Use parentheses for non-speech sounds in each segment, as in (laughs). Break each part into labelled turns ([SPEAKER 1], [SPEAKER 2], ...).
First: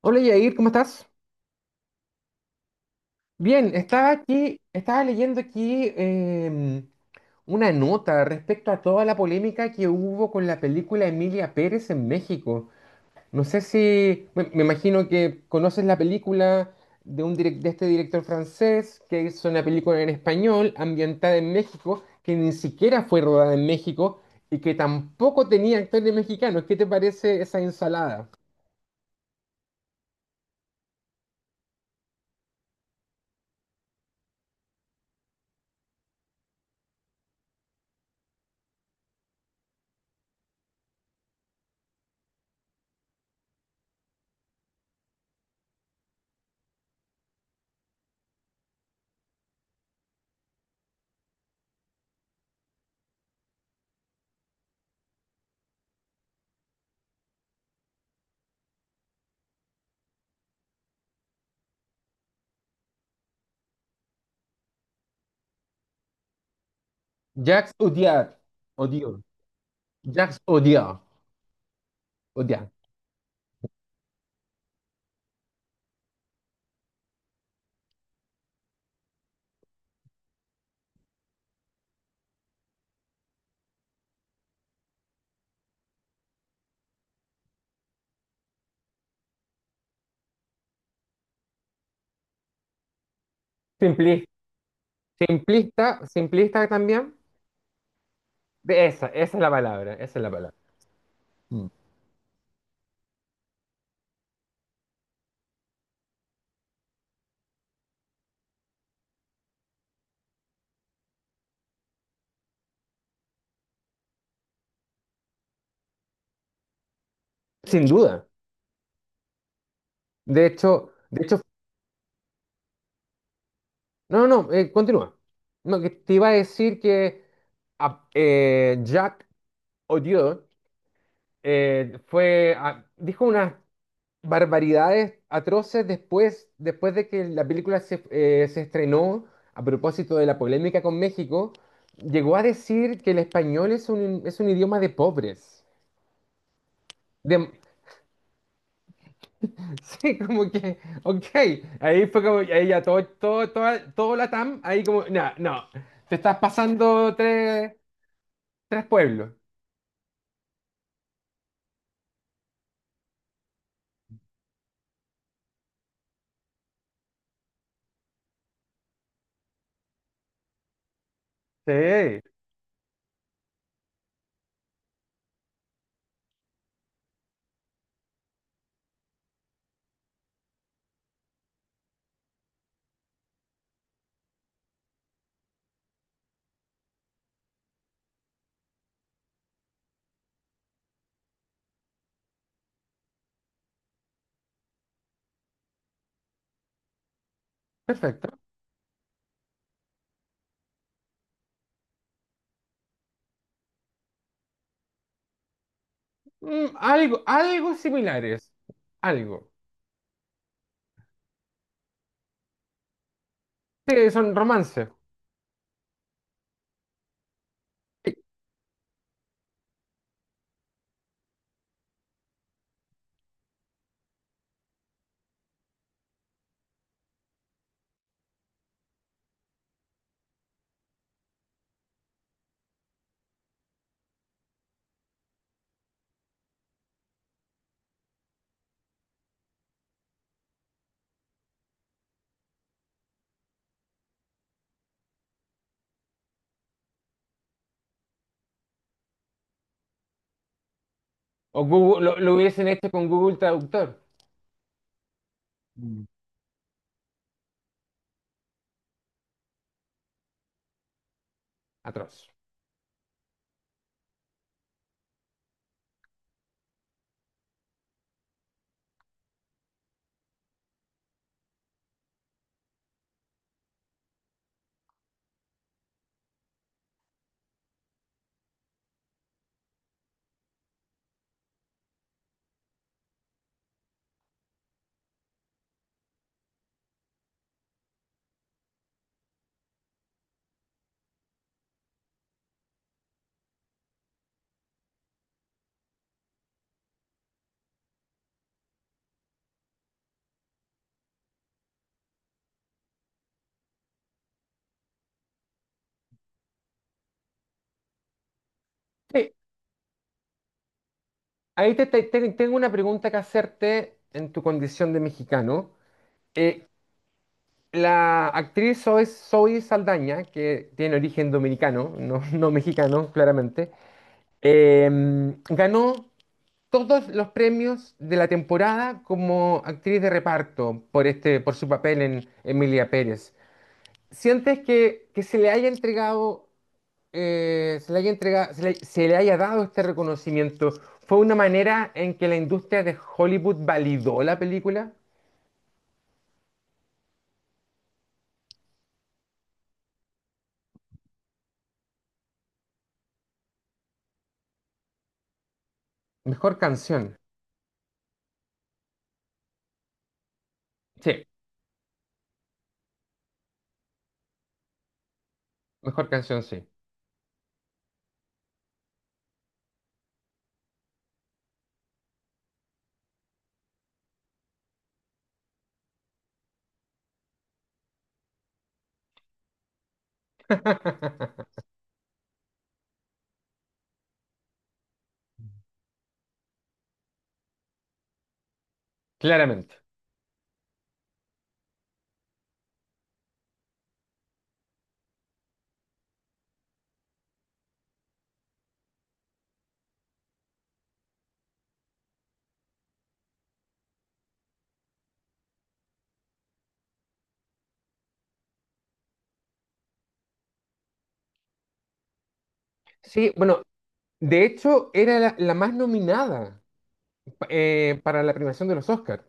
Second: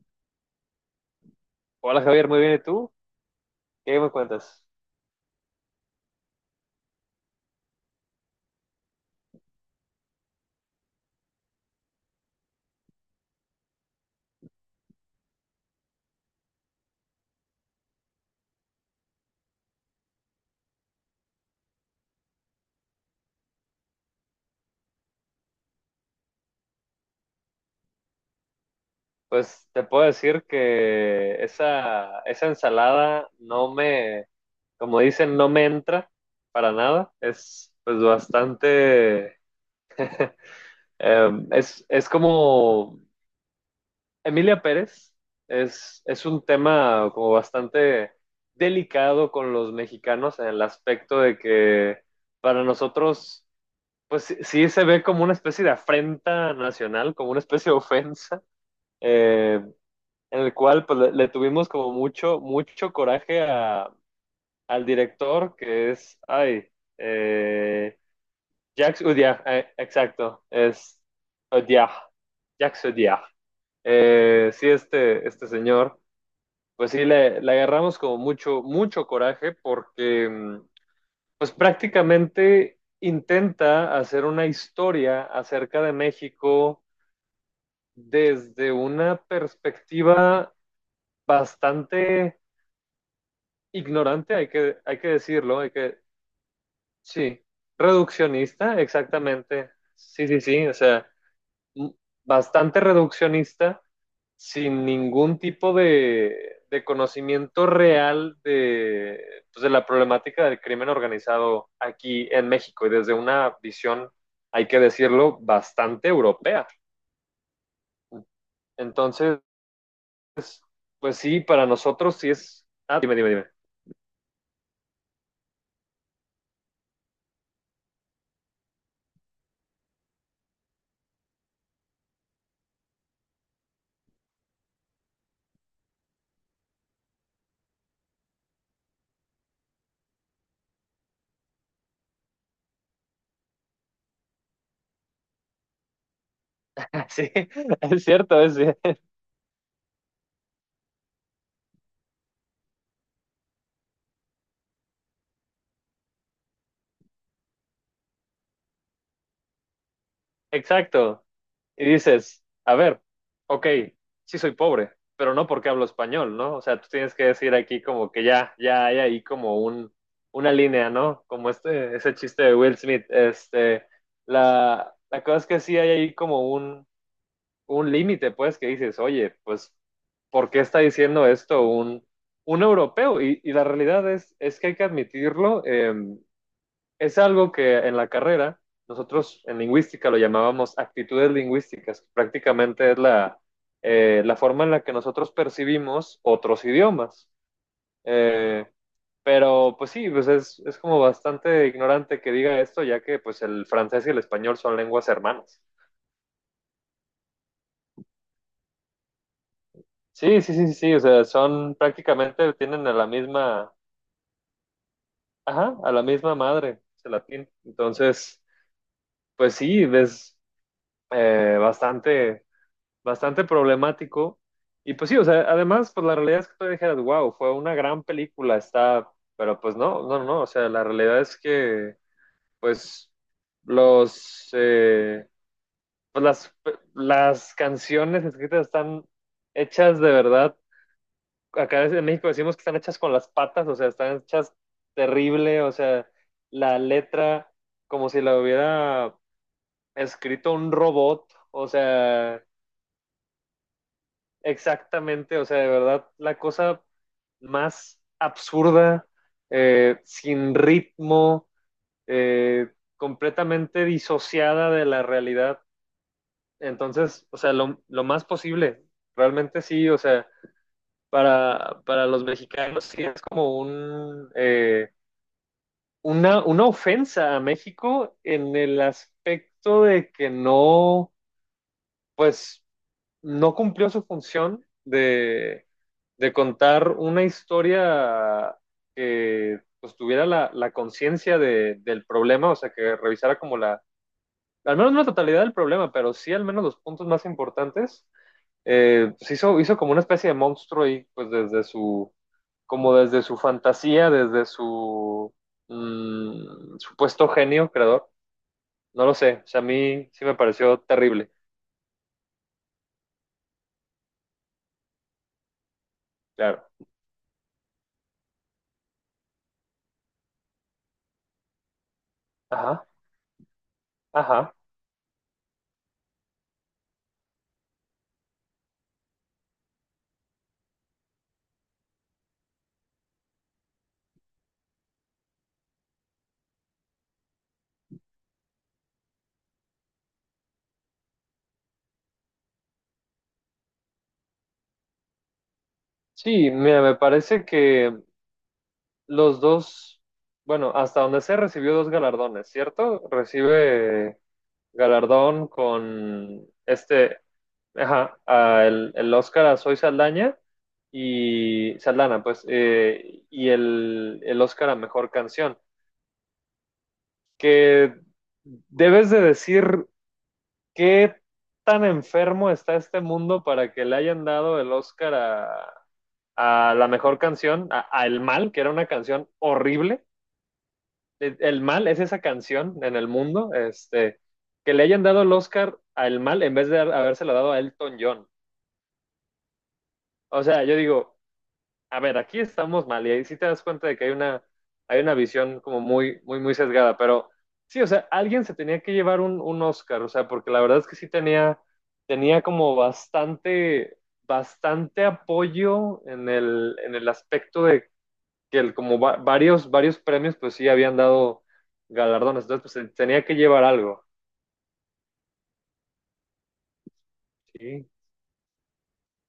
[SPEAKER 1] Hola Yair, ¿cómo estás?
[SPEAKER 2] Hola Javier, muy bien. ¿Y tú?
[SPEAKER 1] Bien,
[SPEAKER 2] ¿Qué
[SPEAKER 1] estaba
[SPEAKER 2] me
[SPEAKER 1] aquí,
[SPEAKER 2] cuentas?
[SPEAKER 1] estaba leyendo aquí una nota respecto a toda la polémica que hubo con la película Emilia Pérez en México. No sé si, me imagino que conoces la película de, de este director francés que hizo una película en español ambientada en México, que ni siquiera fue rodada en México y que tampoco tenía actores mexicanos. ¿Qué te parece esa ensalada?
[SPEAKER 2] Pues te puedo decir que esa ensalada no me, como dicen, no me entra para nada. Es pues bastante, es como Emilia Pérez, es un tema como bastante delicado con los mexicanos en el aspecto de que para nosotros, pues sí se ve como una especie de afrenta nacional, como una especie de ofensa. Eh, en el cual pues le tuvimos como mucho, mucho coraje a, al director, que es, ay,
[SPEAKER 1] Jacques
[SPEAKER 2] eh,
[SPEAKER 1] Odiard,
[SPEAKER 2] Jacques
[SPEAKER 1] Odiard,
[SPEAKER 2] Audiard,
[SPEAKER 1] Jacques
[SPEAKER 2] exacto,
[SPEAKER 1] Odiard.
[SPEAKER 2] es Audiard, Jacques Audiard. Sí, este señor, pues sí, le agarramos como mucho, mucho coraje porque, pues prácticamente intenta hacer una historia acerca de México desde una perspectiva bastante
[SPEAKER 1] Simpli-
[SPEAKER 2] ignorante, hay que decirlo, hay que,
[SPEAKER 1] simplista, simplista también.
[SPEAKER 2] sí, reduccionista,
[SPEAKER 1] Esa es la
[SPEAKER 2] exactamente,
[SPEAKER 1] palabra, esa es
[SPEAKER 2] sí,
[SPEAKER 1] la
[SPEAKER 2] sí,
[SPEAKER 1] palabra.
[SPEAKER 2] sí, o sea,
[SPEAKER 1] Mm.
[SPEAKER 2] m- bastante reduccionista, sin ningún tipo de conocimiento real de, pues, de la problemática del crimen organizado aquí en México y desde una visión, hay que decirlo, bastante europea.
[SPEAKER 1] Sin duda.
[SPEAKER 2] Entonces, pues
[SPEAKER 1] De hecho,
[SPEAKER 2] sí, para nosotros sí es... Ah, dime, dime, dime.
[SPEAKER 1] no, no, no, continúa. No, que te iba a decir que Jacques Odiot fue, dijo unas barbaridades atroces después, después de que la película se estrenó a propósito de la polémica con México. Llegó a decir que el español es un idioma de pobres.
[SPEAKER 2] (laughs) Sí, es cierto, es,
[SPEAKER 1] (laughs) Sí, como que, ok, ahí fue como, ahí ya todo, todo, toda, todo la TAM, ahí como, no, no, te estás pasando tres, tres pueblos.
[SPEAKER 2] exacto. Y dices, a ver, ok, sí soy pobre, pero no porque hablo español, ¿no? O sea, tú tienes que decir aquí como que ya, ya hay ahí como un, una línea, ¿no? Como este, ese
[SPEAKER 1] Sí,
[SPEAKER 2] chiste de Will Smith. Este, la cosa es que sí hay ahí como un límite, pues, que dices, oye, pues, ¿por qué está diciendo esto un europeo? Y la realidad es que hay que admitirlo. Es algo que en la carrera nosotros en lingüística lo llamábamos actitudes lingüísticas, prácticamente es la, la forma en la que nosotros percibimos otros idiomas.
[SPEAKER 1] perfecto.
[SPEAKER 2] Eh, pero pues sí, pues es como bastante ignorante que diga esto, ya que pues el francés y el español son lenguas hermanas.
[SPEAKER 1] Mm, algo, algo similares, algo.
[SPEAKER 2] Sí, sí, sí, sí, sí, o sea, son prácticamente, tienen a la misma,
[SPEAKER 1] Sí, son romances.
[SPEAKER 2] ajá, a la misma madre, el latín.
[SPEAKER 1] Sí.
[SPEAKER 2] Entonces, pues sí, es bastante problemático. Y pues sí, o sea, además, pues la realidad es que tú dijeras, wow, fue una gran película, está, pero pues no, no, no, no, o sea, la realidad es que, pues, los, eh, pues las canciones escritas están hechas de verdad, acá en México decimos que están hechas con las patas, o sea, están hechas terrible, o sea, la letra como si la hubiera escrito un robot,
[SPEAKER 1] O
[SPEAKER 2] o
[SPEAKER 1] Google, lo
[SPEAKER 2] sea,
[SPEAKER 1] hubiesen hecho con Google Traductor.
[SPEAKER 2] exactamente, o sea, de
[SPEAKER 1] Mm.
[SPEAKER 2] verdad, la cosa más absurda, sin ritmo,
[SPEAKER 1] Atroz.
[SPEAKER 2] completamente disociada de la realidad. Entonces, o sea, lo más posible, realmente sí, o sea, para los mexicanos sí es como un, una ofensa a México en el aspecto de que no, pues no cumplió su función de contar una historia que pues, tuviera la, la conciencia de- del problema, o sea, que revisara como la, al menos no la totalidad del problema, pero sí al menos los puntos más importantes, pues hizo, hizo como una especie de monstruo y pues desde su, como desde su fantasía, desde su supuesto genio creador, no lo
[SPEAKER 1] Sí,
[SPEAKER 2] sé, o sea, a mí sí me pareció terrible,
[SPEAKER 1] ahí tengo una pregunta que hacerte en tu condición de mexicano.
[SPEAKER 2] claro.
[SPEAKER 1] Eh, La actriz Zoe Saldaña, que tiene origen dominicano, no, (laughs) no
[SPEAKER 2] Ajá,
[SPEAKER 1] mexicano, claramente,
[SPEAKER 2] ajá.
[SPEAKER 1] eh, ganó todos los premios de la temporada como actriz de reparto por, este, por su papel en Emilia Pérez. ¿Sientes que se le haya entregado, se le haya entregado, se le haya dado este reconocimiento? ¿Fue una manera en que la industria de Hollywood validó la película?
[SPEAKER 2] Sí, mira, me parece que los dos, bueno, hasta donde sé, recibió dos galardones, ¿cierto? Recibe galardón con
[SPEAKER 1] Mejor canción.
[SPEAKER 2] este, ajá, a el Oscar a Soy Saldaña
[SPEAKER 1] Sí,
[SPEAKER 2] y Saldana, pues, y el Oscar a Mejor Canción,
[SPEAKER 1] mejor canción, sí.
[SPEAKER 2] que debes de decir qué tan enfermo está este mundo para que le hayan dado el Oscar a la mejor canción, a, El Mal, que era una canción horrible. E,
[SPEAKER 1] (laughs)
[SPEAKER 2] El Mal es esa canción en el mundo, este, que le hayan dado el Oscar a El Mal en vez de habérselo dado a Elton John.
[SPEAKER 1] Claramente.
[SPEAKER 2] O sea, yo digo, a ver, aquí estamos mal y ahí sí te das cuenta de que hay una visión como muy, muy, muy sesgada, pero sí, o sea, alguien se tenía que llevar un Oscar, o sea, porque la verdad es que sí tenía, tenía como bastante, bastante apoyo en el aspecto de que el, como varios, varios premios, pues sí habían dado galardones, entonces pues tenía
[SPEAKER 1] Sí,
[SPEAKER 2] que
[SPEAKER 1] bueno,
[SPEAKER 2] llevar algo.
[SPEAKER 1] de hecho era la más nominada
[SPEAKER 2] Sí,
[SPEAKER 1] para la premiación de los Oscars.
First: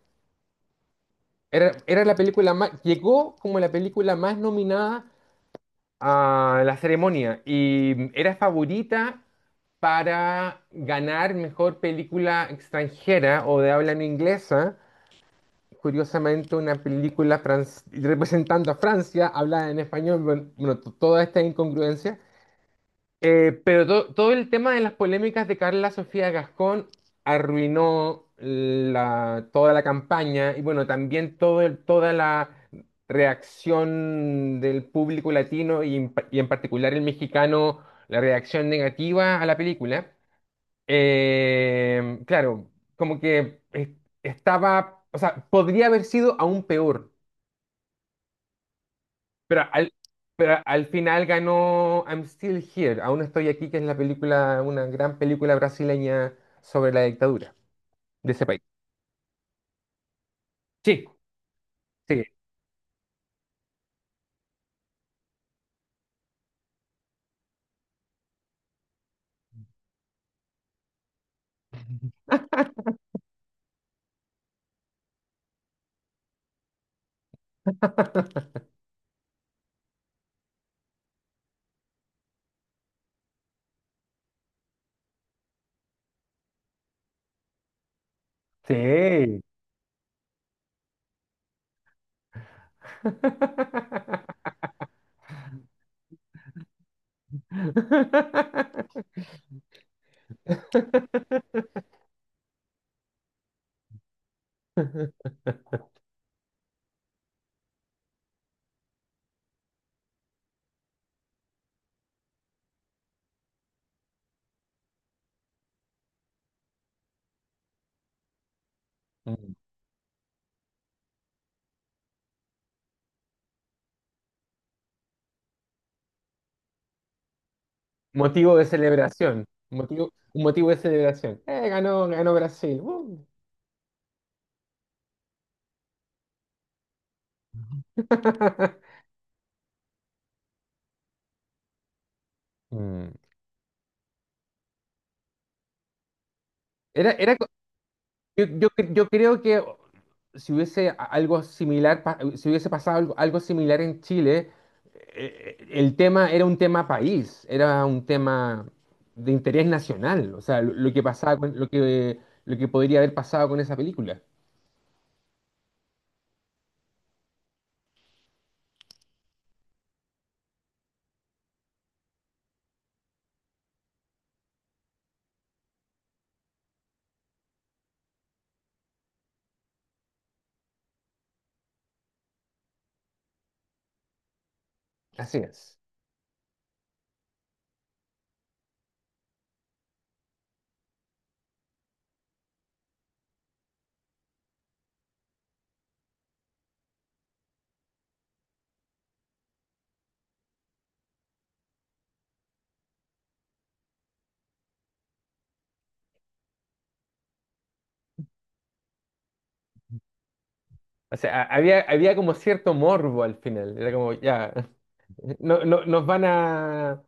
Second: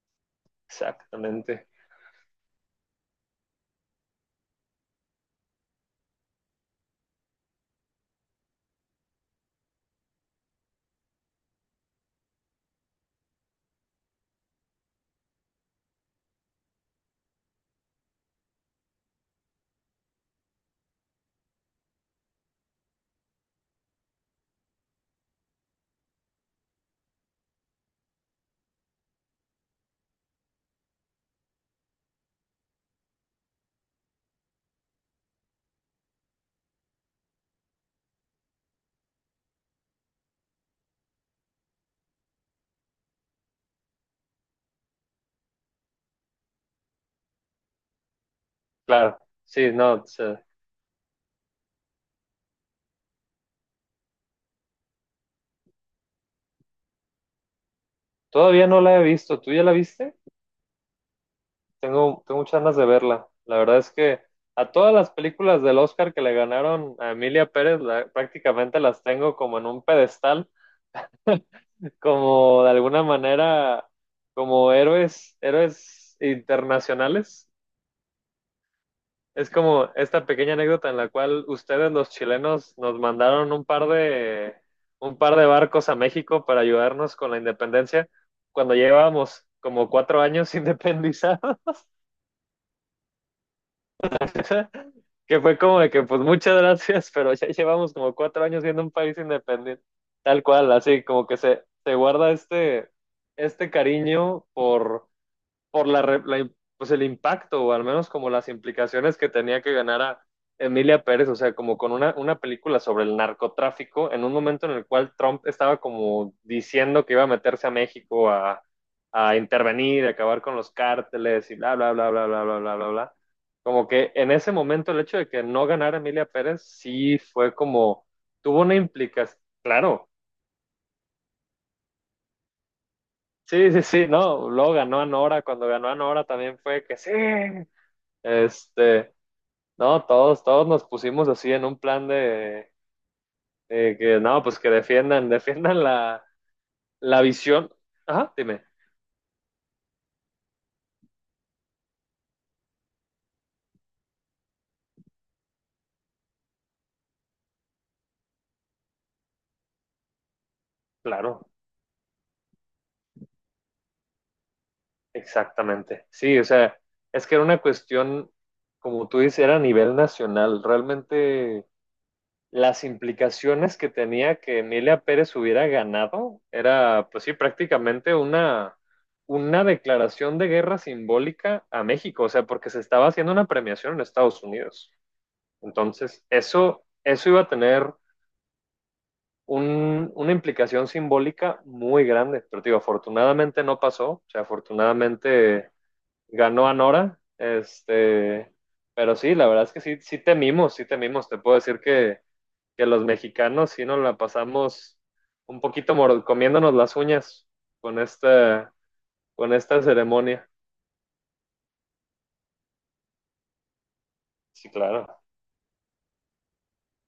[SPEAKER 2] exactamente.
[SPEAKER 1] Era, era la película más, llegó como la película más nominada a la ceremonia y mm, era favorita para ganar mejor película extranjera o de habla no inglesa. Curiosamente, una película representando a Francia, hablada en español, toda esta incongruencia. Pero todo el tema de las polémicas de Carla Sofía Gascón arruinó toda la campaña y bueno, también toda la reacción del público latino y, y en particular el mexicano, la reacción negativa a la película. Claro, como que estaba, o sea, podría haber sido aún peor.
[SPEAKER 2] Claro,
[SPEAKER 1] Pero
[SPEAKER 2] sí,
[SPEAKER 1] al,
[SPEAKER 2] no, o sea,
[SPEAKER 1] pero al final ganó I'm Still Here, aún estoy aquí, que es la película, una gran película brasileña sobre la dictadura de ese país.
[SPEAKER 2] todavía no la he visto. ¿Tú ya la viste?
[SPEAKER 1] Sí, sí,
[SPEAKER 2] Tengo muchas ganas de verla. La verdad es que a todas las películas del Oscar que le ganaron a Emilia Pérez, prácticamente las tengo como en un pedestal, (laughs) como de alguna manera, como héroes, héroes internacionales. Es como esta pequeña anécdota en la cual ustedes, los chilenos, nos mandaron un par de barcos a México para ayudarnos con la independencia cuando
[SPEAKER 1] sí.
[SPEAKER 2] llevábamos como 4 años independizados, (laughs) que fue como de que, pues muchas gracias, pero ya llevamos como 4 años siendo un país independiente, tal cual, así como que
[SPEAKER 1] (laughs)
[SPEAKER 2] se guarda este, este cariño por pues el impacto, o al menos como las implicaciones que tenía que ganar a Emilia Pérez, o sea, como con una película sobre el narcotráfico, en un momento en el cual Trump estaba como diciendo que iba a meterse a México a intervenir, a acabar con los cárteles y bla, bla, bla, bla, bla, bla, bla, bla, bla. Como que en ese momento el hecho de que no ganara Emilia Pérez sí fue como,
[SPEAKER 1] Motivo
[SPEAKER 2] tuvo
[SPEAKER 1] de
[SPEAKER 2] una implicación,
[SPEAKER 1] celebración.
[SPEAKER 2] claro.
[SPEAKER 1] Motivo, un motivo de celebración. Ganó, ganó Brasil. ¡Uh!
[SPEAKER 2] Sí, sí, sí, no, luego ganó a Nora, cuando ganó a Nora también fue que sí,
[SPEAKER 1] (laughs)
[SPEAKER 2] este, no, todos, todos nos pusimos así en un plan
[SPEAKER 1] Mm.
[SPEAKER 2] de que no, pues que defiendan, (laughs) defiendan la,
[SPEAKER 1] Era,
[SPEAKER 2] la
[SPEAKER 1] era,
[SPEAKER 2] visión. Ajá,
[SPEAKER 1] yo,
[SPEAKER 2] dime.
[SPEAKER 1] yo creo que si hubiese algo similar, si hubiese pasado algo, algo similar en Chile, el tema era un tema país, era un tema de interés nacional, o sea, lo que pasaba
[SPEAKER 2] Claro,
[SPEAKER 1] lo que podría haber pasado con esa película.
[SPEAKER 2] exactamente. Sí, o sea, es que era una cuestión, como tú dices, era a nivel nacional. Realmente las implicaciones que tenía que Emilia Pérez hubiera ganado era, pues sí, prácticamente una declaración de guerra simbólica a México, o sea, porque se estaba haciendo una premiación en Estados Unidos.
[SPEAKER 1] Así es.
[SPEAKER 2] Entonces, eso iba a tener una implicación simbólica muy grande, pero digo, afortunadamente no pasó, o sea, afortunadamente ganó Anora, este, pero sí, la verdad es que sí, sí temimos, te puedo decir que los mexicanos sí nos la pasamos un poquito comiéndonos las uñas con esta, con esta ceremonia.
[SPEAKER 1] O sea, había había como cierto morbo al final, era como, ya,
[SPEAKER 2] Sí, claro,
[SPEAKER 1] (laughs) no, nos van a,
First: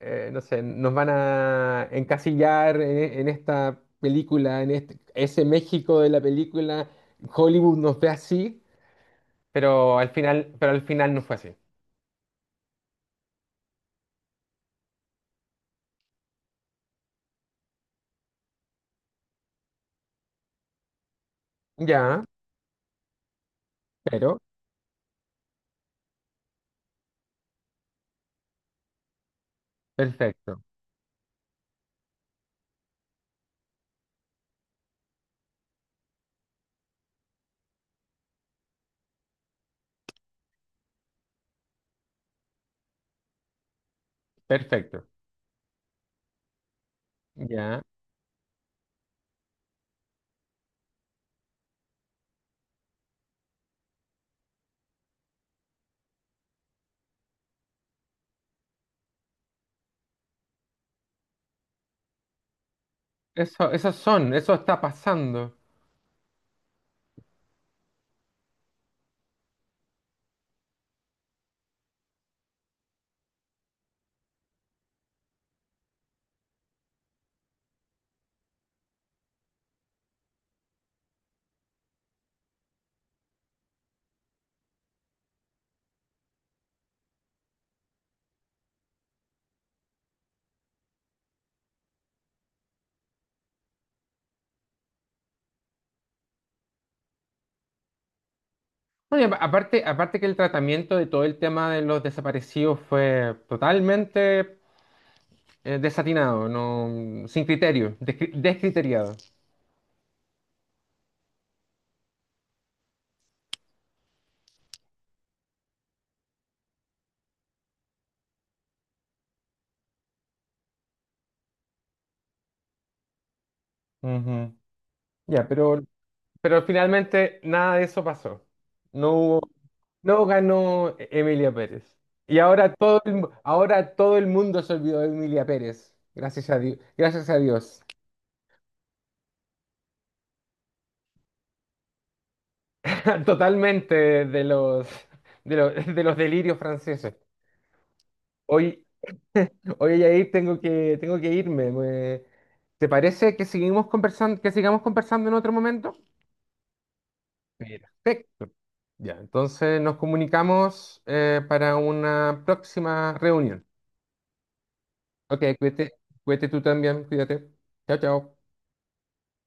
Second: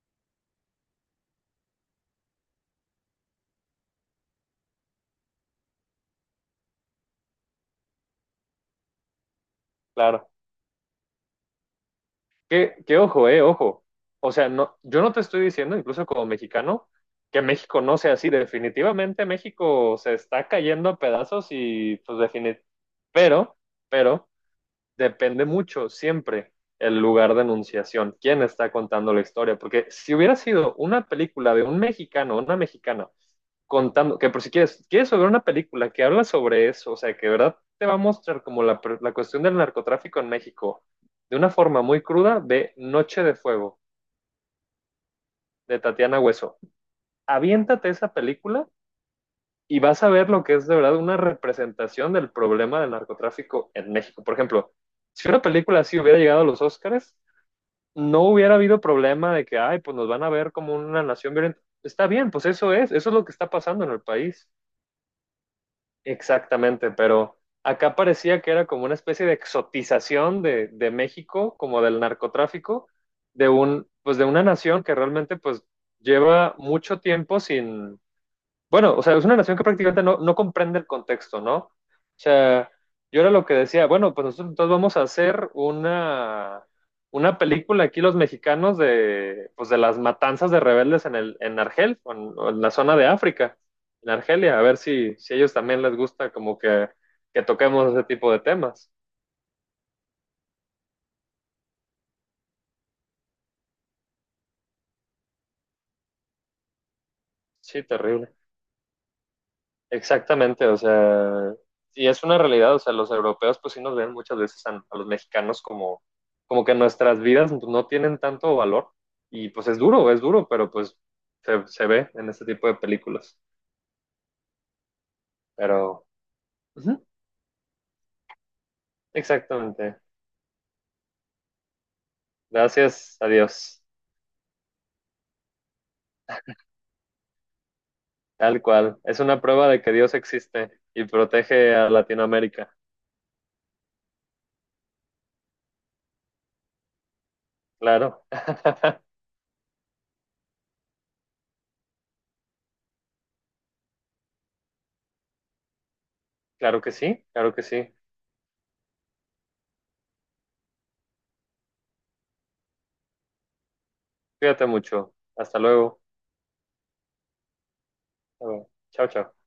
[SPEAKER 1] no sé, nos van a encasillar en esta película, en este, ese México de la película, Hollywood nos ve así,
[SPEAKER 2] claro.
[SPEAKER 1] pero al final no fue así.
[SPEAKER 2] Que ojo, ojo. O sea, no, yo no te estoy diciendo, incluso como mexicano, que México no sea así. Definitivamente México se está cayendo a pedazos y pues
[SPEAKER 1] Ya,
[SPEAKER 2] definitivamente. Pero, pero,
[SPEAKER 1] pero,
[SPEAKER 2] depende mucho siempre el lugar de enunciación, quién está contando la historia. Porque si hubiera
[SPEAKER 1] perfecto,
[SPEAKER 2] sido una película de un mexicano, una mexicana, contando, que por si quieres, quieres ver una película que habla sobre eso, o sea, que de verdad te va a mostrar como la cuestión del narcotráfico en México de una forma muy cruda, de Noche de Fuego
[SPEAKER 1] perfecto.
[SPEAKER 2] de Tatiana Hueso.
[SPEAKER 1] Ya,
[SPEAKER 2] Aviéntate esa película y vas a ver lo que es de verdad una representación del problema del narcotráfico en México. Por ejemplo, si una película así hubiera llegado a los Oscars, no hubiera habido problema de que, ay, pues nos van a ver como una nación violenta. Está bien, pues eso es lo que está
[SPEAKER 1] eso,
[SPEAKER 2] pasando en
[SPEAKER 1] esos
[SPEAKER 2] el
[SPEAKER 1] son,
[SPEAKER 2] país.
[SPEAKER 1] eso está pasando.
[SPEAKER 2] Exactamente, pero acá parecía que era como una especie de exotización de México, como del narcotráfico, de un, pues de una nación que realmente pues lleva mucho tiempo bueno, o sea, es una nación que prácticamente no, no comprende el contexto, ¿no? O sea, yo era lo que decía, bueno, pues nosotros entonces vamos a hacer una película aquí los mexicanos de, pues de las matanzas de rebeldes en, el, en Argel, o en la zona de África, en Argelia, a ver si, si a ellos también les gusta como que toquemos ese tipo de temas.
[SPEAKER 1] No, y aparte, aparte que el tratamiento de todo el tema de los desaparecidos fue totalmente desatinado, no, sin
[SPEAKER 2] Sí,
[SPEAKER 1] criterio,
[SPEAKER 2] terrible.
[SPEAKER 1] descriteriado.
[SPEAKER 2] Exactamente, o sea, y es una realidad, o sea, los europeos pues sí nos ven muchas veces a los mexicanos como, como que nuestras vidas no tienen tanto valor y pues es duro, pero pues se ve en este tipo de películas.
[SPEAKER 1] Ujú. Ya, pero
[SPEAKER 2] Pero,
[SPEAKER 1] Pero
[SPEAKER 2] ujú,
[SPEAKER 1] finalmente nada de eso pasó. No hubo,
[SPEAKER 2] exactamente,
[SPEAKER 1] no ganó Emilia Pérez. Y ahora todo
[SPEAKER 2] gracias a Dios,
[SPEAKER 1] ahora todo el mundo se olvidó de Emilia Pérez. Gracias a Dios. Gracias a Dios.
[SPEAKER 2] tal cual, es una prueba de que Dios existe y protege a Latinoamérica,
[SPEAKER 1] (laughs) Totalmente de los, de los, (laughs) de los delirios franceses.
[SPEAKER 2] claro,
[SPEAKER 1] Hoy,
[SPEAKER 2] (laughs)
[SPEAKER 1] (laughs) hoy Yair, tengo que irme. Me- ¿te parece que seguimos conversando, que sigamos conversando en otro momento?
[SPEAKER 2] claro que sí,
[SPEAKER 1] Perfecto. Ya, entonces nos comunicamos para una próxima reunión.
[SPEAKER 2] cuídate mucho,
[SPEAKER 1] Ok,
[SPEAKER 2] hasta
[SPEAKER 1] cuídate,
[SPEAKER 2] luego,
[SPEAKER 1] cuídate tú también, cuídate. Chao, chao.
[SPEAKER 2] hasta luego. Chao, chao.